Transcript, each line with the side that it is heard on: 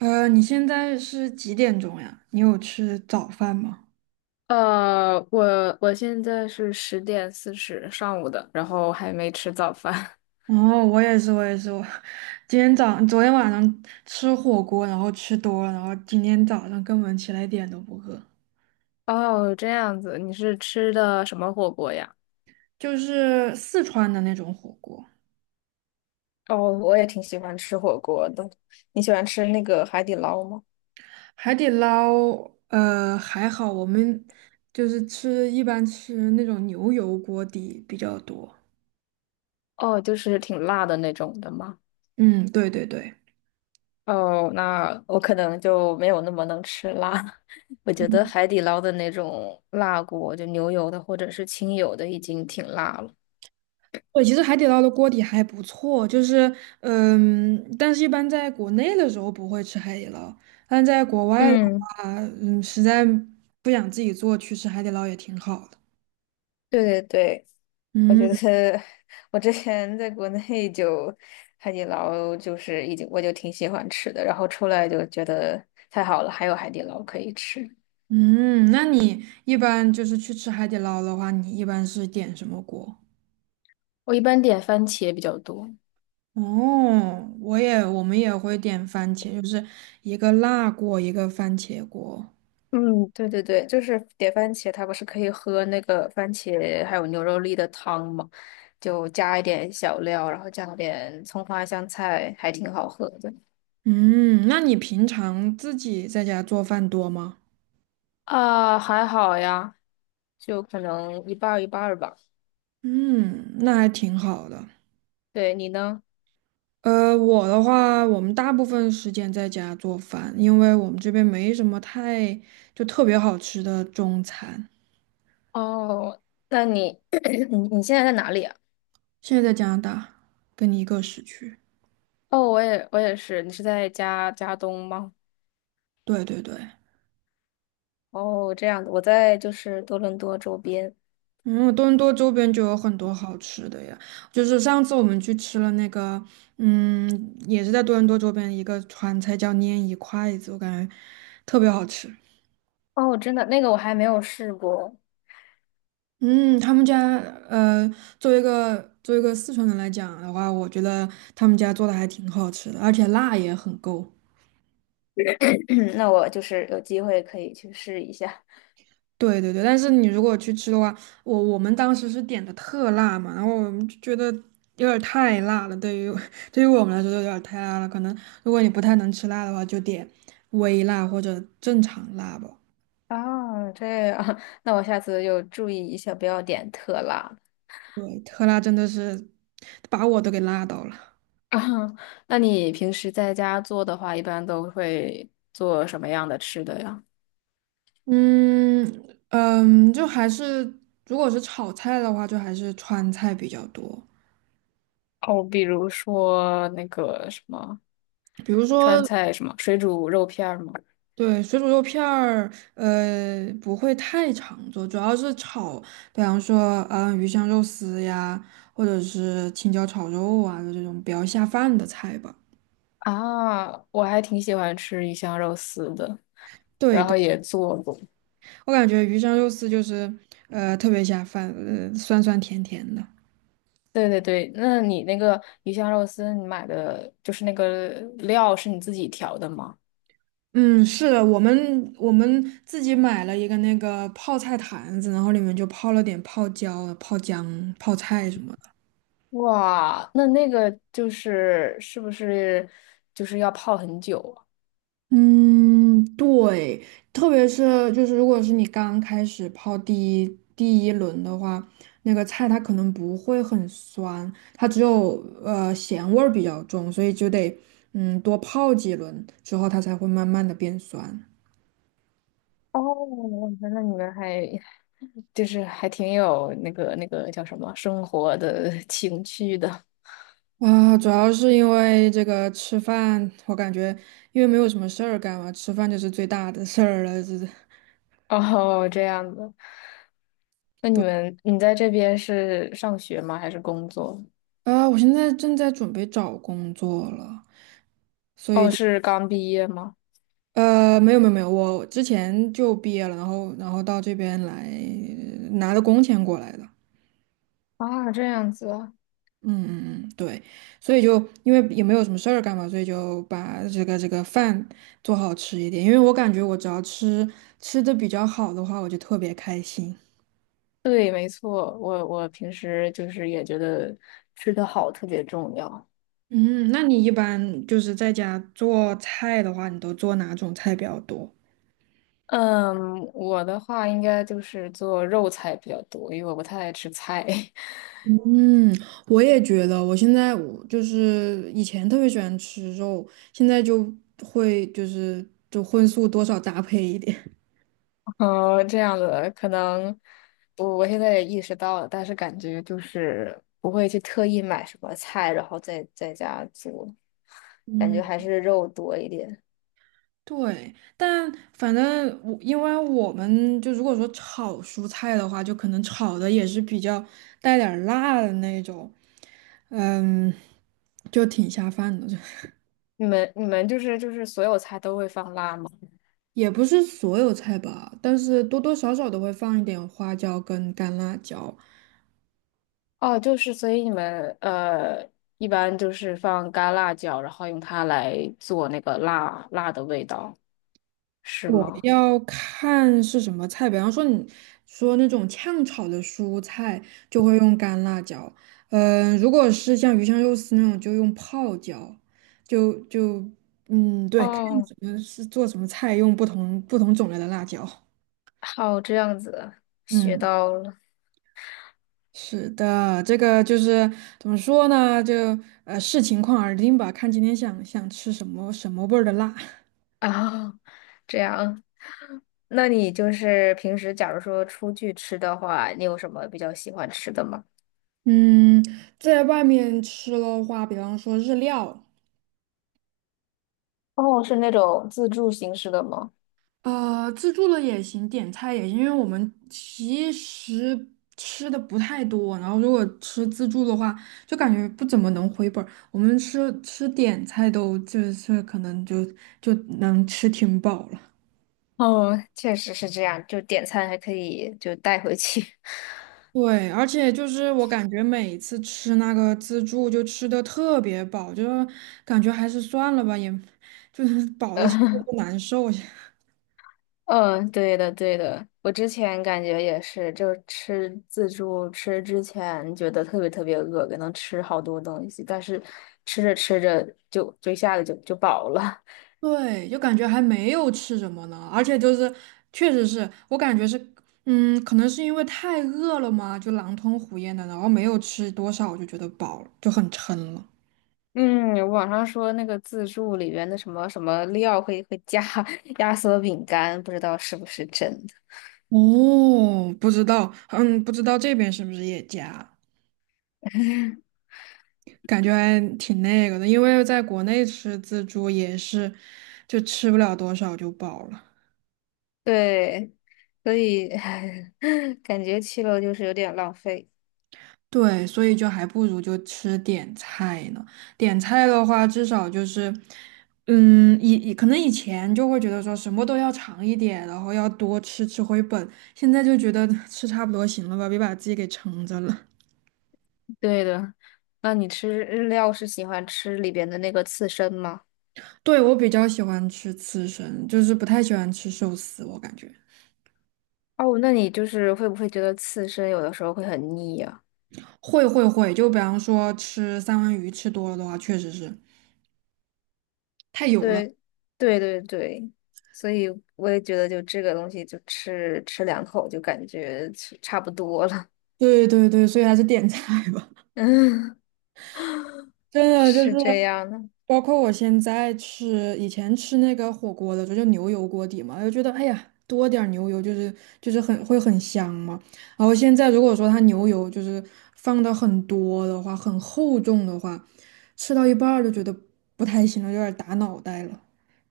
right: 你现在是几点钟呀？你有吃早饭吗？
left: 呃，我现在是10:40上午的，然后还没吃早饭。
right: 哦，我也是，我也是，我今天早昨天晚上吃火锅，然后吃多了，然后今天早上根本起来一点都不饿，
left: 哦，这样子，你是吃的什么火锅呀？
right: 就是四川的那种火锅，
left: 哦，我也挺喜欢吃火锅的。你喜欢吃那个海底捞吗？
right: 海底捞，还好，我们就是吃一般吃那种牛油锅底比较多。
left: 哦，就是挺辣的那种的吗？
right: 嗯，对对对。
left: 哦，那我可能就没有那么能吃辣。我觉得海底捞的那种辣锅，就牛油的或者是清油的，已经挺辣了。
right: 对，其实海底捞的锅底还不错，就是，嗯，但是一般在国内的时候不会吃海底捞，但在国外的
left: 嗯，
right: 话，嗯，实在不想自己做，去吃海底捞也挺好的。
left: 对对对，我觉
right: 嗯
left: 得我之前在国内就海底捞就是已经我就挺喜欢吃的，然后出来就觉得太好了，还有海底捞可以吃。
right: 嗯，那你一般就是去吃海底捞的话，你一般是点什么锅？
left: 我一般点番茄比较多。
right: 哦，我也，我们也会点番茄，就是一个辣锅，一个番茄锅。
left: 嗯，对对对，就是点番茄，它不是可以喝那个番茄还有牛肉粒的汤嘛，就加一点小料，然后加点葱花香菜，还挺好喝的。
right: 嗯，那你平常自己在家做饭多吗？
left: 啊，还好呀。就可能一半儿一半儿吧。
right: 嗯，那还挺好的。
left: 对，你呢？
right: 我的话，我们大部分时间在家做饭，因为我们这边没什么太特别好吃的中餐。
left: 哦，那你 你现在在哪里啊？
right: 现在在加拿大，跟你一个时区。
left: 哦，我也是，你是在加加东吗？
right: 对对对，
left: 哦，这样的，我在就是多伦多周边。
right: 嗯，多伦多周边就有很多好吃的呀。就是上次我们去吃了那个，嗯，也是在多伦多周边一个川菜叫拈一筷子，我感觉特别好吃。
left: 哦，真的，那个我还没有试过，
right: 嗯，他们家呃，作为一个作为一个四川人来讲的话，我觉得他们家做的还挺好吃的，而且辣也很够。
left: 那我就是有机会可以去试一下。
right: 对对对，但是你如果去吃的话，我们当时是点的特辣嘛，然后我们就觉得有点儿太辣了，对于 对于我们来说有点儿太辣了。可能如果你不太能吃辣的话，就点微辣或者正常辣吧。
left: 啊，这样，那我下次就注意一下，不要点特辣。
right: 对，特辣真的是把我都给辣到了。
left: 啊，那你平时在家做的话，一般都会做什么样的吃的呀？
right: 嗯就还是如果是炒菜的话，就还是川菜比较多，
left: 哦，比如说那个什么
right: 比如
left: 川
right: 说
left: 菜，什么水煮肉片儿吗？
right: 对水煮肉片儿，呃，不会太常做，主要是炒，比方说鱼香肉丝呀，或者是青椒炒肉啊，就这种比较下饭的菜吧。
left: 啊，我还挺喜欢吃鱼香肉丝的，
right: 对
left: 然
right: 对，
left: 后也做过。
right: 我感觉鱼香肉丝就是特别下饭，酸酸甜甜的。
left: 对对对，那你那个鱼香肉丝，你买的就是那个料是你自己调的吗？
right: 嗯，是的，我们自己买了一个那个泡菜坛子，然后里面就泡了点泡椒、泡姜、泡菜什么的。
left: 哇，那那个就是是不是就是要泡很久啊
right: 嗯，对，特别是就是如果是你刚开始泡第一轮的话，那个菜它可能不会很酸，它只有咸味儿比较重，所以就得多泡几轮之后它才会慢慢的变酸。
left: 哦，那你们还 就是还挺有那个那个叫什么生活的 情趣的。
right: 啊，主要是因为这个吃饭，我感觉因为没有什么事儿干嘛，吃饭就是最大的事儿了。这，
left: 哦，这样子。那你们你在这边是上学吗？还是工作？
right: 啊，我现在正在准备找工作了，所以
left: 哦，
right: 就，
left: 是刚毕业吗？
right: 没有，我之前就毕业了，然后到这边来拿的工钱过来的。
left: 啊，这样子啊。
right: 嗯，对，所以就因为也没有什么事儿干嘛，所以就把这个饭做好吃一点，因为我感觉我只要吃的比较好的话，我就特别开心。
left: 对，没错，我平时就是也觉得吃得好特别重要。
right: 嗯，那你一般就是在家做菜的话，你都做哪种菜比较多？
left: 嗯，我的话应该就是做肉菜比较多，因为我不太爱吃菜。
right: 嗯，我也觉得，我现在我就是以前特别喜欢吃肉，现在就会就是就荤素多少搭配一点。
left: 嗯，这样子可能我现在也意识到了，但是感觉就是不会去特意买什么菜，然后在家做，感觉
right: 嗯，
left: 还是肉多一点。
right: 对，但反正我因为我们就如果说炒蔬菜的话，就可能炒的也是比较带点儿辣的那种，嗯，就挺下饭的。
left: 你们就是就是所有菜都会放辣吗？
right: 也不是所有菜吧，但是多多少少都会放一点花椒跟干辣椒。
left: 哦，就是所以你们呃，一般就是放干辣椒，然后用它来做那个辣辣的味道，是
right: 我
left: 吗？
right: 要看是什么菜，比方说你说那种炝炒的蔬菜，就会用干辣椒。嗯、如果是像鱼香肉丝那种，就用泡椒。就就嗯，对，看
left: 哦，
right: 什么是做什么菜，用不同种类的辣椒。
left: 好，这样子学
right: 嗯。
left: 到了
right: 是的，这个就是怎么说呢？就视情况而定吧，看今天想吃什么什么味儿的辣。
left: 啊，这样，那你就是平时假如说出去吃的话，你有什么比较喜欢吃的吗？
right: 嗯，在外面吃的话，比方说日料，
left: 哦，是那种自助形式的吗？
right: 呃，自助的也行，点菜也行，因为我们其实吃的不太多，然后如果吃自助的话，就感觉不怎么能回本儿。我们吃点菜都就是可能就能吃挺饱了。
left: 哦，确实是这样，就点餐还可以就带回去。
right: 对，而且就是我感觉每次吃那个自助就吃的特别饱，就感觉还是算了吧，也就是 饱的 不难受。
left: 嗯，对的，对的，我之前感觉也是，就是吃自助吃之前觉得特别特别饿，可能吃好多东西，但是吃着吃着就一下子就饱了。
right: 对，就感觉还没有吃什么呢，而且就是确实是我感觉是，嗯，可能是因为太饿了嘛，就狼吞虎咽的，然后没有吃多少，我就觉得饱了，就很撑了。
left: 嗯，网上说那个自助里边的什么什么料会加 压缩饼干，不知道是不是真的。
right: 哦，不知道，嗯，不知道这边是不是也加。感觉还挺那个的，因为在国内吃自助也是，就吃不了多少就饱了。
left: 对，所以 感觉去了就是有点浪费。
right: 对，所以就还不如就吃点菜呢。点菜的话，至少就是，嗯，以可能以前就会觉得说什么都要尝一点，然后要多吃吃回本，现在就觉得 吃差不多行了吧，别把自己给撑着了。
left: 对的，那你吃日料是喜欢吃里边的那个刺身吗？
right: 对，我比较喜欢吃刺身，就是不太喜欢吃寿司，我感觉。
left: 哦，那你就是会不会觉得刺身有的时候会很腻呀？
right: 会会会，就比方说吃三文鱼吃多了的话，确实是。太油了。
left: 对，对对对，所以我也觉得就这个东西就吃吃两口就感觉吃差不多了。
right: 对对对，所以还是点菜吧。
left: 嗯，
right: 真的就是，
left: 是这样的。
right: 包括我现在吃，以前吃那个火锅的时候，就牛油锅底嘛，就觉得哎呀，多点儿牛油就是很会很香嘛。然后现在如果说它牛油就是放的很多的话，很厚重的话，吃到一半儿就觉得不太行了，有点儿打脑袋了。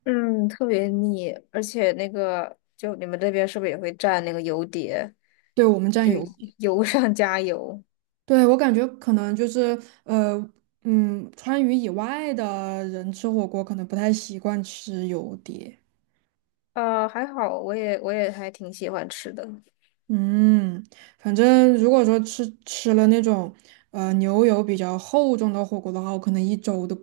left: 嗯，特别腻，而且那个就你们这边是不是也会蘸那个油碟，
right: 对我们蘸
left: 就
right: 油，
left: 油上加油？
right: 对我感觉可能就是呃嗯，川渝以外的人吃火锅可能不太习惯吃油碟。
left: 呃，还好，我也还挺喜欢吃的。
right: 嗯，反正如果说吃了那种牛油比较厚重的火锅的话，我可能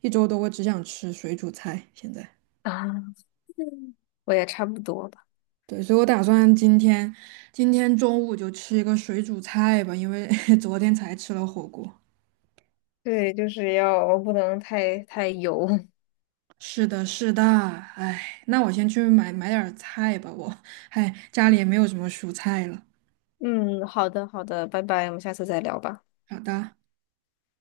right: 一周都会只想吃水煮菜。现在，
left: 啊，我也差不多吧。
right: 对，所以我打算今天中午就吃一个水煮菜吧，因为 昨天才吃了火锅。
left: 对，就是要不能太油。
right: 是的，是的，哎，那我先去买点儿菜吧，我，哎，家里也没有什么蔬菜了。
left: 嗯，好的，好的，拜拜，我们下次再聊吧。
right: 好的。